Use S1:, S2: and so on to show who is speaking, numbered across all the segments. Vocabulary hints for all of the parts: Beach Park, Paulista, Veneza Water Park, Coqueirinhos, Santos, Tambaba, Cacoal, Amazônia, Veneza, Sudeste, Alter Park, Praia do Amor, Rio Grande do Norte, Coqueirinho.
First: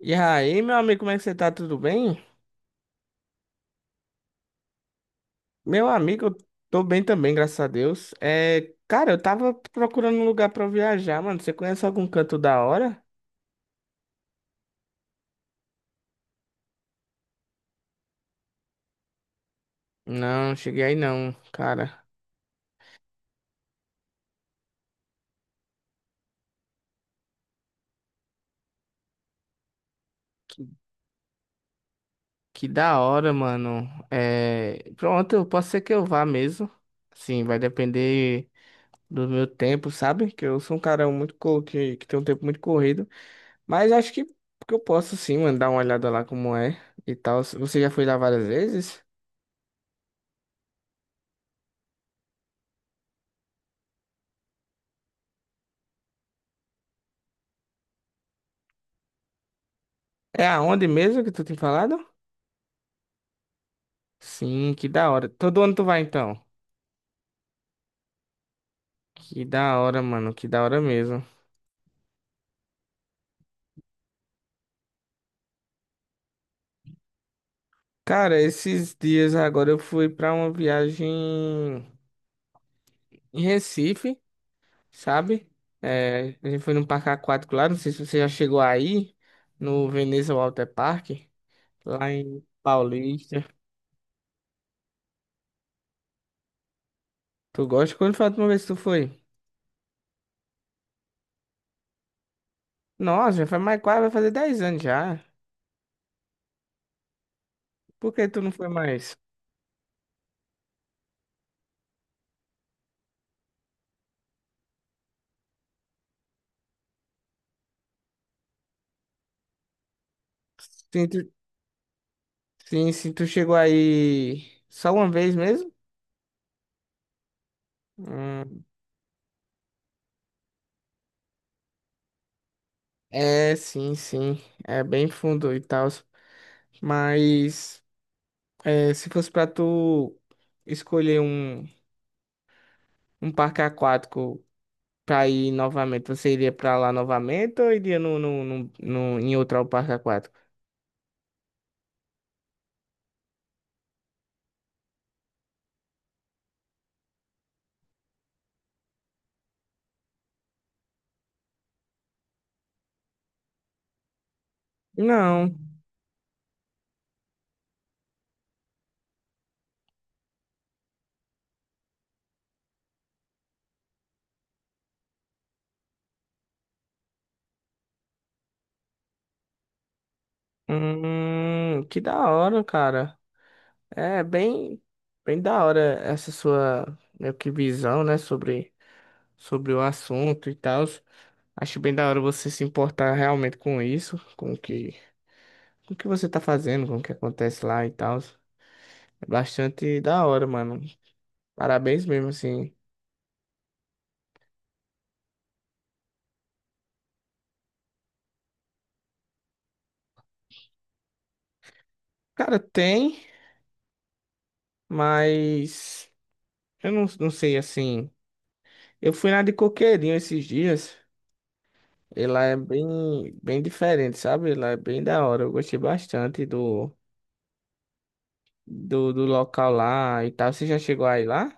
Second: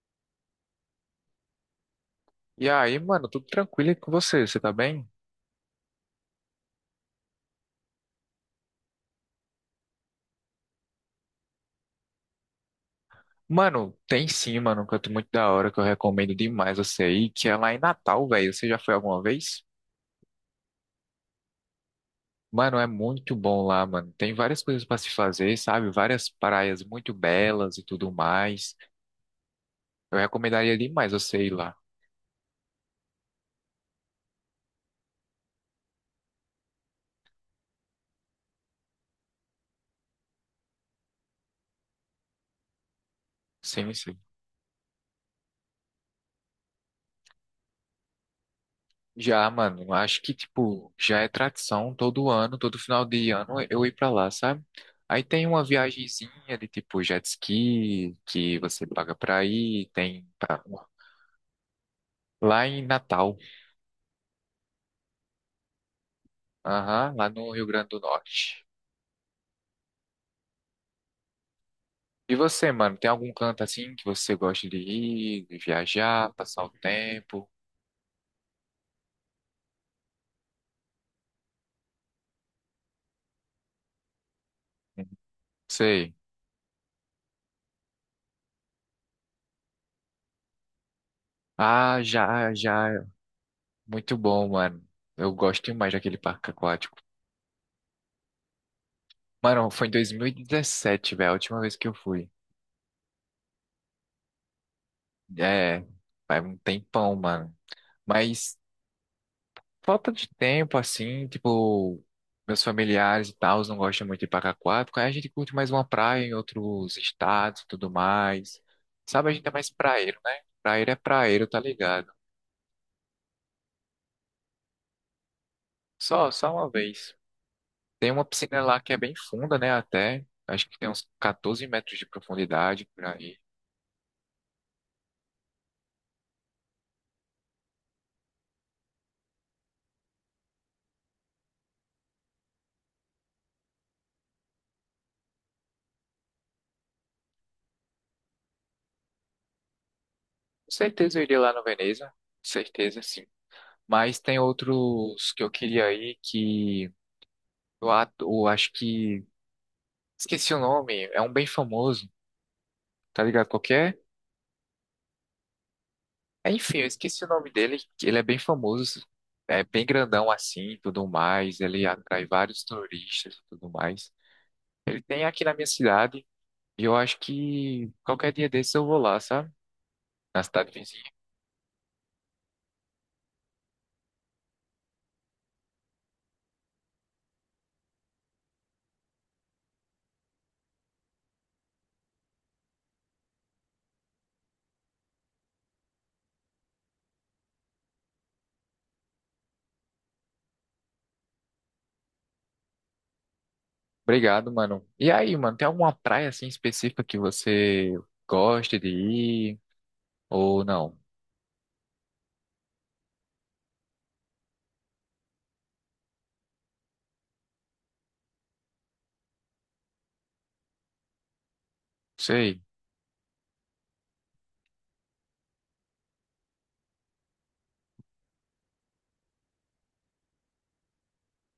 S1: E aí, meu amigo, como é que você tá? Tudo bem?
S2: E aí, mano, tudo tranquilo aí com você? Você tá bem?
S1: Meu amigo, eu tô bem também, graças a Deus. É, cara, eu tava procurando um lugar pra eu viajar, mano. Você conhece algum canto da hora?
S2: Mano, tem sim, mano, um canto muito da hora que eu recomendo demais você ir, que é lá em Natal, velho. Você já foi alguma vez?
S1: Não, cheguei aí não, cara.
S2: Mano, é muito bom lá, mano. Tem várias coisas pra se fazer, sabe? Várias praias muito belas e tudo mais. Eu
S1: Que,
S2: recomendaria demais você ir lá.
S1: que da hora, mano. É, pronto, eu posso ser que eu vá mesmo. Sim, vai depender do meu tempo, sabe? Que eu sou um cara muito que tem um tempo muito corrido. Mas
S2: Sim,
S1: acho
S2: sim.
S1: que eu posso sim, mano, dar uma olhada lá como é e tal. Você já foi lá várias vezes?
S2: Já, mano, acho que, tipo, já é tradição todo ano, todo final de ano eu ir pra lá, sabe? Aí tem uma viagenzinha de, tipo, jet ski, que você paga pra ir, tem
S1: É
S2: pra...
S1: aonde mesmo que tu tem falado?
S2: lá em Natal,
S1: Sim, que da hora. Todo ano tu vai então?
S2: aham, lá no Rio Grande do Norte.
S1: Que da hora, mano, que da hora mesmo.
S2: E você, mano, tem algum canto assim que você gosta de ir, de viajar, passar o tempo?
S1: Cara, esses dias agora eu fui pra uma viagem em Recife,
S2: Hum.
S1: sabe?
S2: Sei.
S1: É, a gente foi num parque aquático lá, não sei se você já chegou aí, no Veneza Water Park,
S2: Ah,
S1: lá em
S2: já, já.
S1: Paulista.
S2: Muito bom, mano. Eu gosto demais daquele parque aquático.
S1: Tu gosta? Quando foi a última vez que tu foi?
S2: Mano, foi em 2017, velho, a última vez que eu fui.
S1: Nossa, já faz mais quase, vai fazer 10 anos já.
S2: É, faz um tempão, mano.
S1: Por que tu não
S2: Mas
S1: foi mais?
S2: falta de tempo, assim, tipo, meus familiares e tal não gostam muito de ir pra Cacoal, porque aí a gente curte mais uma praia em outros estados e tudo mais. Sabe, a gente é mais praeiro, né? Praeiro é
S1: Sim,
S2: praeiro, tá ligado?
S1: sim, tu chegou aí só uma vez mesmo?
S2: Só, só uma vez. Tem uma piscina
S1: Hum,
S2: lá que é bem funda, né, até. Acho que tem uns 14 metros de profundidade por aí.
S1: é, sim, sim. É bem fundo e tal. Mas é, se fosse pra tu escolher um, um parque aquático pra ir novamente, você iria pra lá novamente ou iria no em outro parque aquático?
S2: Com certeza eu iria lá no Veneza, com certeza sim. Mas tem outros que eu queria ir que o ato, acho que. Esqueci o nome, é um bem famoso, tá ligado? Qualquer.
S1: Não.
S2: Enfim, eu esqueci o nome dele, que ele é bem famoso, é bem grandão assim e tudo mais. Ele atrai vários turistas e tudo mais. Ele tem aqui na minha cidade, e eu acho que qualquer dia desses eu vou lá, sabe? Na cidade vizinha.
S1: Que da hora, cara. É bem, bem da hora essa sua meio que visão, né, sobre, sobre o assunto e tal. Acho bem da hora você se importar realmente com isso, com o que você tá fazendo, com o que acontece lá e tal. É bastante da hora, mano. Parabéns mesmo, assim.
S2: Obrigado, mano. E aí, mano, tem alguma praia assim específica que você gosta de ir? Ou não? Não.
S1: Cara, tem, mas eu não sei, assim. Eu fui na de Coqueirinho esses dias. Ela é
S2: Sei.
S1: bem, bem diferente, sabe? Ela é bem da hora. Eu gostei bastante do local lá e tal. Você já chegou aí lá?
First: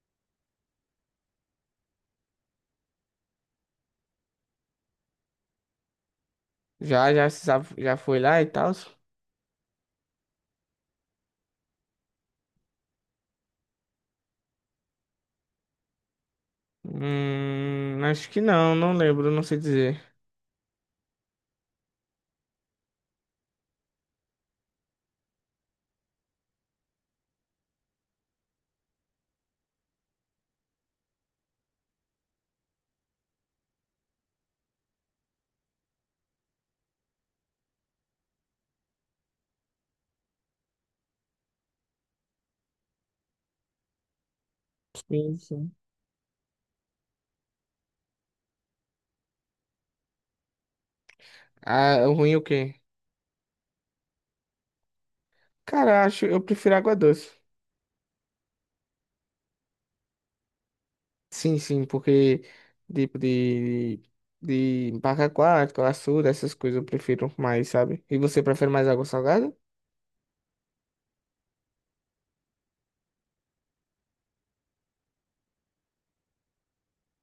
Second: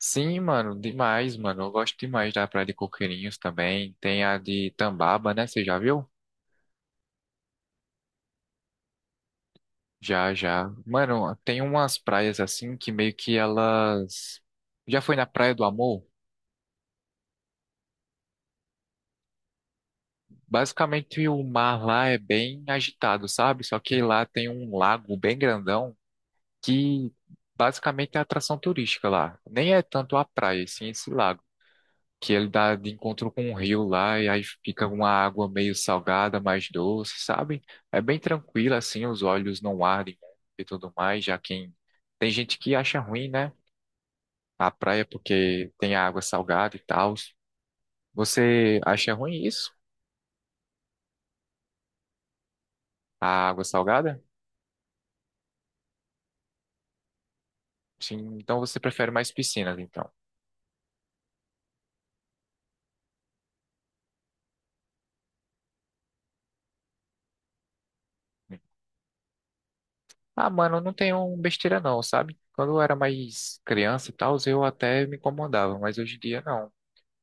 S2: Sim, mano, demais, mano. Eu gosto demais da Praia de Coqueirinhos também. Tem a de Tambaba, né? Você já viu?
S1: Já, já, já foi lá e tal?
S2: Já, já. Mano, tem umas praias assim que meio que elas. Já foi na Praia do Amor?
S1: Acho que não, não lembro, não sei dizer.
S2: Basicamente o mar lá é bem agitado, sabe? Só que lá tem um lago bem grandão que basicamente é atração turística lá. Nem é tanto a praia, sim, esse lago. Que ele dá de encontro com um rio lá e aí fica uma água meio salgada, mais doce, sabe? É bem tranquilo assim, os olhos não ardem e tudo mais, já quem tem gente que acha ruim, né? A praia
S1: Sim,
S2: porque
S1: sim.
S2: tem a água salgada e tal. Você acha ruim isso?
S1: Ah, o ruim é o quê?
S2: A água salgada?
S1: Cara, acho, eu prefiro água doce.
S2: Sim, então você prefere mais piscinas, então.
S1: Sim, sim, porque tipo de barra aquática, açude, essas coisas eu prefiro mais, sabe? E você prefere mais água salgada?
S2: Ah, mano, não tem um besteira não, sabe? Quando eu era mais criança e tal, eu até me incomodava, mas hoje em dia não.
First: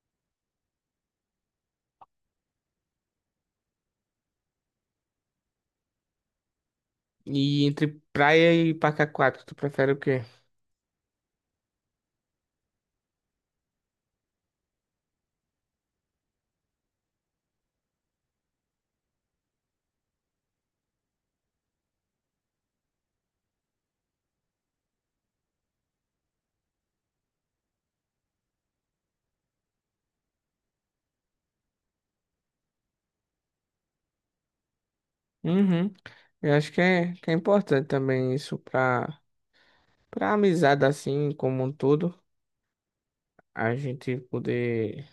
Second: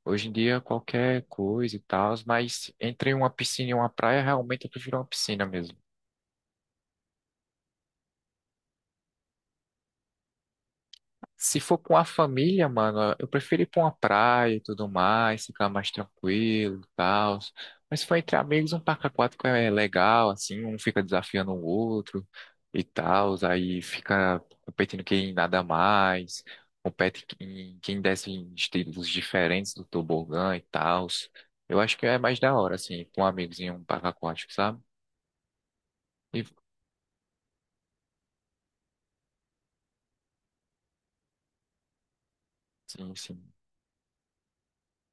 S2: Hoje em dia, qualquer coisa e tal, mas entre uma piscina e uma praia, realmente eu prefiro uma piscina mesmo.
S1: E entre praia e parque aquático, tu prefere o quê?
S2: Se for com a família, mano, eu prefiro ir pra uma praia e tudo mais, ficar mais tranquilo e tal. Mas se for entre amigos, um parque aquático é legal, assim, um fica desafiando o outro e tal, aí fica competindo quem nada mais, compete quem, quem desce em estilos diferentes do tobogã e tal. Eu acho que é mais da hora, assim, com amigos em um parque aquático, sabe?
S1: Uhum.
S2: E
S1: Eu acho que é importante também isso pra amizade assim, como um todo,
S2: sim, sim.
S1: a gente poder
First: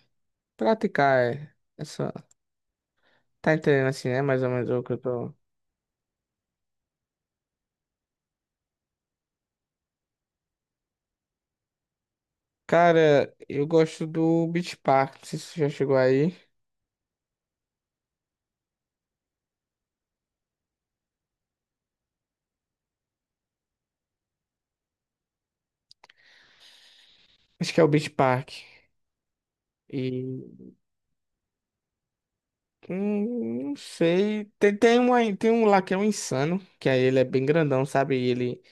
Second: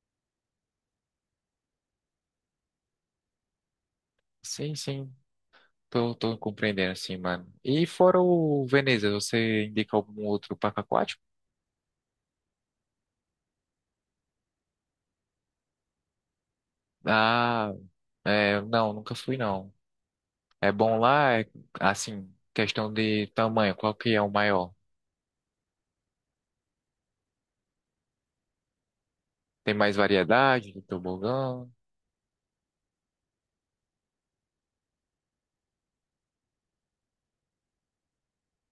S1: praticar essa. Tá entendendo assim, né? Mais ou menos
S2: Sim,
S1: o que eu
S2: sim.
S1: tô.
S2: Tô compreendendo, assim mano. E fora o Veneza, você indica algum outro parque aquático?
S1: Cara, eu gosto do Beach Park. Não sei se você já chegou aí.
S2: Ah, é, não, nunca fui, não. É bom lá, é, assim, questão de tamanho, qual que é o maior?
S1: Acho que é o Beach Park.
S2: Tem mais
S1: E
S2: variedade de tobogã.
S1: não sei. Tem um lá que é um insano, que aí ele é bem grandão, sabe? E ele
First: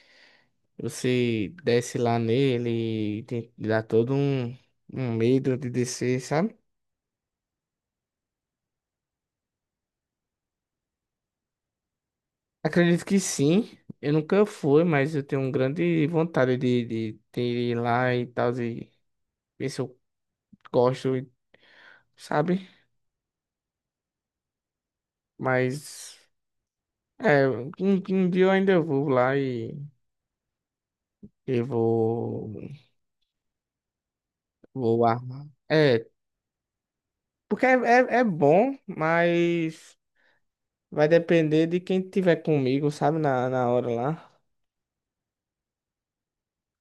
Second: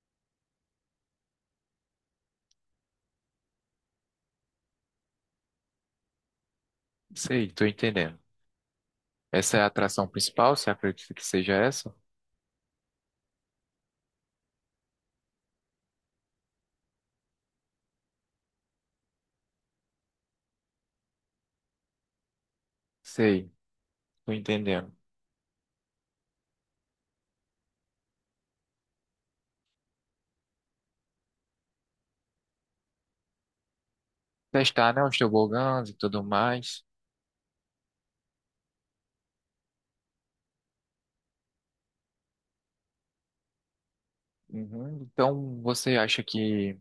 S1: você desce lá nele e tem, dá todo um medo de descer, sabe?
S2: Sei, tô entendendo. Essa é a atração principal, você acredita que seja essa?
S1: Acredito que sim. Eu nunca fui, mas eu tenho um grande vontade de ir lá e tal, e ver se eu gosto, sabe?
S2: Sei, tô entendendo.
S1: Mas. É, um dia eu ainda vou lá e vou,
S2: Testar, né,
S1: vou
S2: os
S1: armar.
S2: tobogãs e
S1: É,
S2: tudo mais.
S1: porque é bom, mas vai depender de quem tiver comigo, sabe, na hora lá.
S2: Uhum. Então, você acha que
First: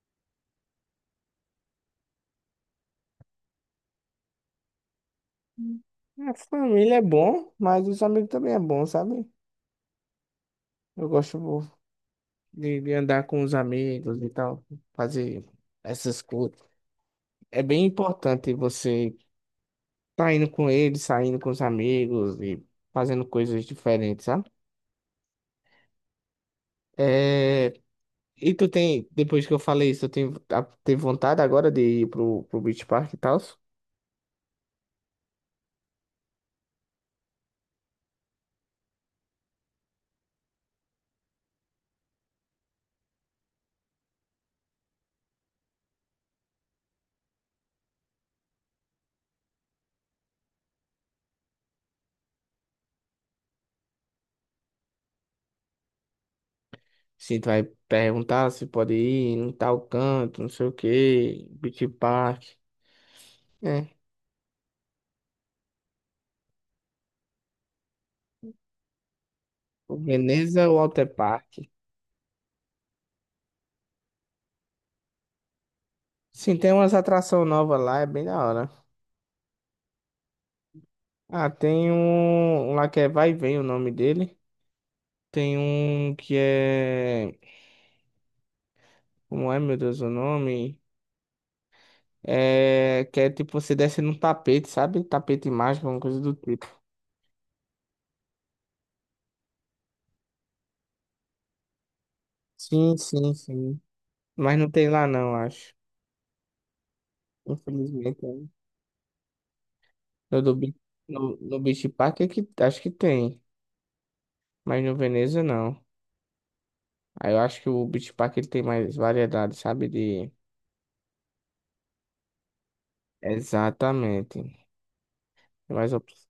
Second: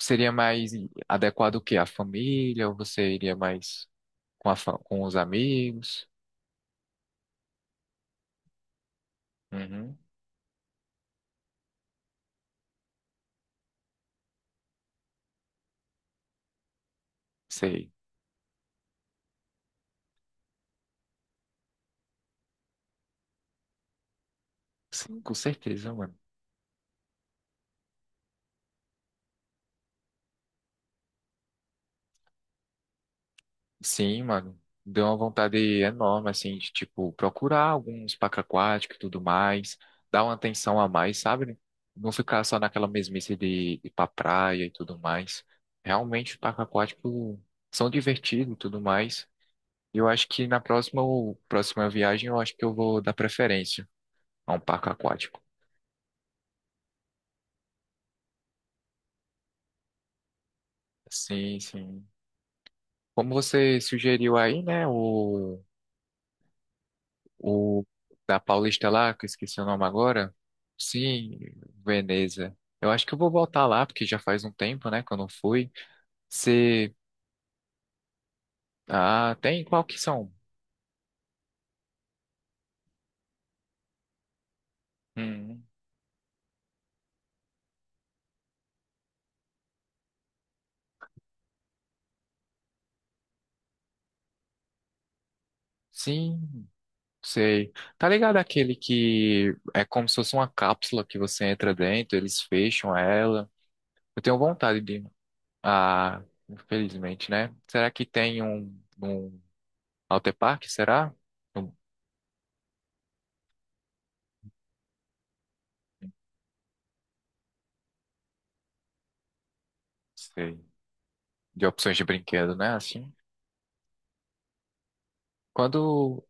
S2: seria mais adequado o quê? A família? Ou você iria mais com, a fa- com os amigos?
S1: A família é bom, mas os amigos também é bom, sabe?
S2: Uhum.
S1: Eu gosto de andar com os amigos e tal, fazer essas coisas. É bem
S2: Sei.
S1: importante você tá indo com eles, saindo com os amigos e fazendo coisas diferentes, sabe?
S2: Sim, com certeza, mano.
S1: É. E tu tem, depois que eu falei isso, tu tem, tem vontade agora de ir pro, Beach Park e tal?
S2: Sim, mano. Deu uma vontade enorme, assim, de, tipo, procurar alguns parques aquáticos e tudo mais. Dar uma atenção a mais, sabe? Não ficar só naquela mesmice de ir pra praia e tudo mais. Realmente, os parques aquáticos são divertidos e tudo mais. E eu acho que na próxima viagem, eu acho que eu vou dar preferência a um parque aquático.
S1: Sim, tu vai perguntar se pode ir em tal canto, não sei o quê,
S2: Sim,
S1: Beach
S2: sim.
S1: Park,
S2: Como você
S1: é
S2: sugeriu aí, né? O da Paulista lá, que eu esqueci o nome
S1: o
S2: agora.
S1: Veneza ou Alter
S2: Sim,
S1: Park.
S2: Veneza. Eu acho que eu vou voltar lá, porque já faz um tempo, né, que eu não fui.
S1: Sim, tem
S2: Você.
S1: umas atrações novas lá, é bem da hora.
S2: Ah, tem qual que são?
S1: Ah, tem um lá que é Vai e Vem o nome dele. Tem
S2: Hum,
S1: um que é. Como é, meu Deus, o nome? É. Que é tipo você desce num tapete, sabe? Tapete mágico, uma coisa do tipo.
S2: sim, sei. Tá ligado aquele que é como se fosse uma cápsula que você entra dentro, eles fecham
S1: Sim, sim,
S2: ela.
S1: sim.
S2: Eu tenho
S1: Mas não
S2: vontade
S1: tem
S2: de.
S1: lá não, acho.
S2: Ah, infelizmente, né? Será que
S1: Infelizmente,
S2: tem
S1: né?
S2: um. Um Alter
S1: No, do,
S2: Park,
S1: Be-
S2: será?
S1: no, no
S2: Não
S1: Beach Park é que, acho que tem. Mas no Veneza não. Aí eu acho que o Beach Park ele tem mais variedade, sabe? De...
S2: sei. De opções de brinquedo, né? Assim.
S1: Exatamente. Tem mais
S2: Quando,
S1: opções.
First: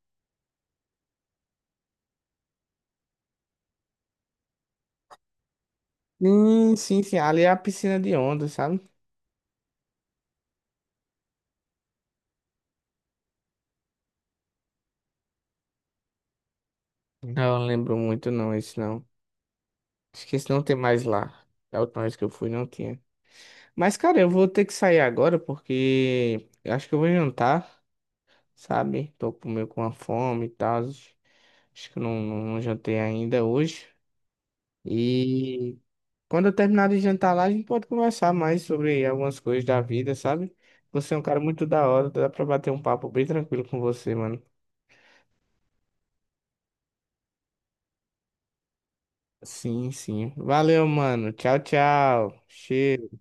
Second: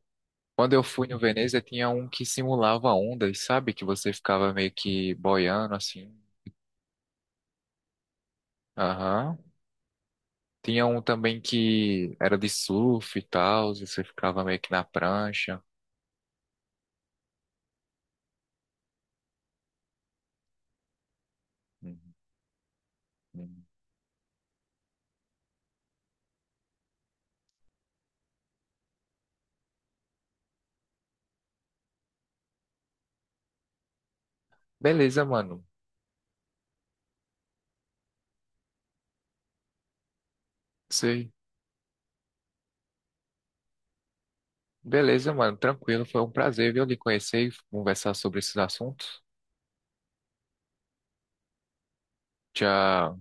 S2: quando eu fui no Veneza, tinha um que simulava ondas, sabe? Que você ficava meio que boiando, assim.
S1: Sim, sim, sim. Ali é a piscina de onda, sabe?
S2: Aham. Tinha um também que era de surf e tal, e você ficava meio que na prancha.
S1: Não, lembro muito não, esse não. Acho que esse não tem mais lá. Da
S2: Uhum.
S1: última vez que eu fui não tinha.
S2: Uhum.
S1: Mas, cara, eu vou ter que sair agora porque eu acho que eu vou jantar. Sabe? Tô meio com uma fome e tal. Acho que eu não jantei ainda hoje.
S2: Beleza, mano.
S1: E quando eu terminar de jantar lá, a gente pode conversar mais sobre algumas coisas da vida, sabe? Você é um
S2: Sei.
S1: cara muito da hora, dá pra bater um papo bem tranquilo com você, mano.
S2: Beleza, mano. Tranquilo. Foi um prazer, viu, lhe conhecer e conversar sobre esses assuntos.
S1: Sim, sim. Valeu, mano. Tchau, tchau. Cheiro.
S2: Tchau.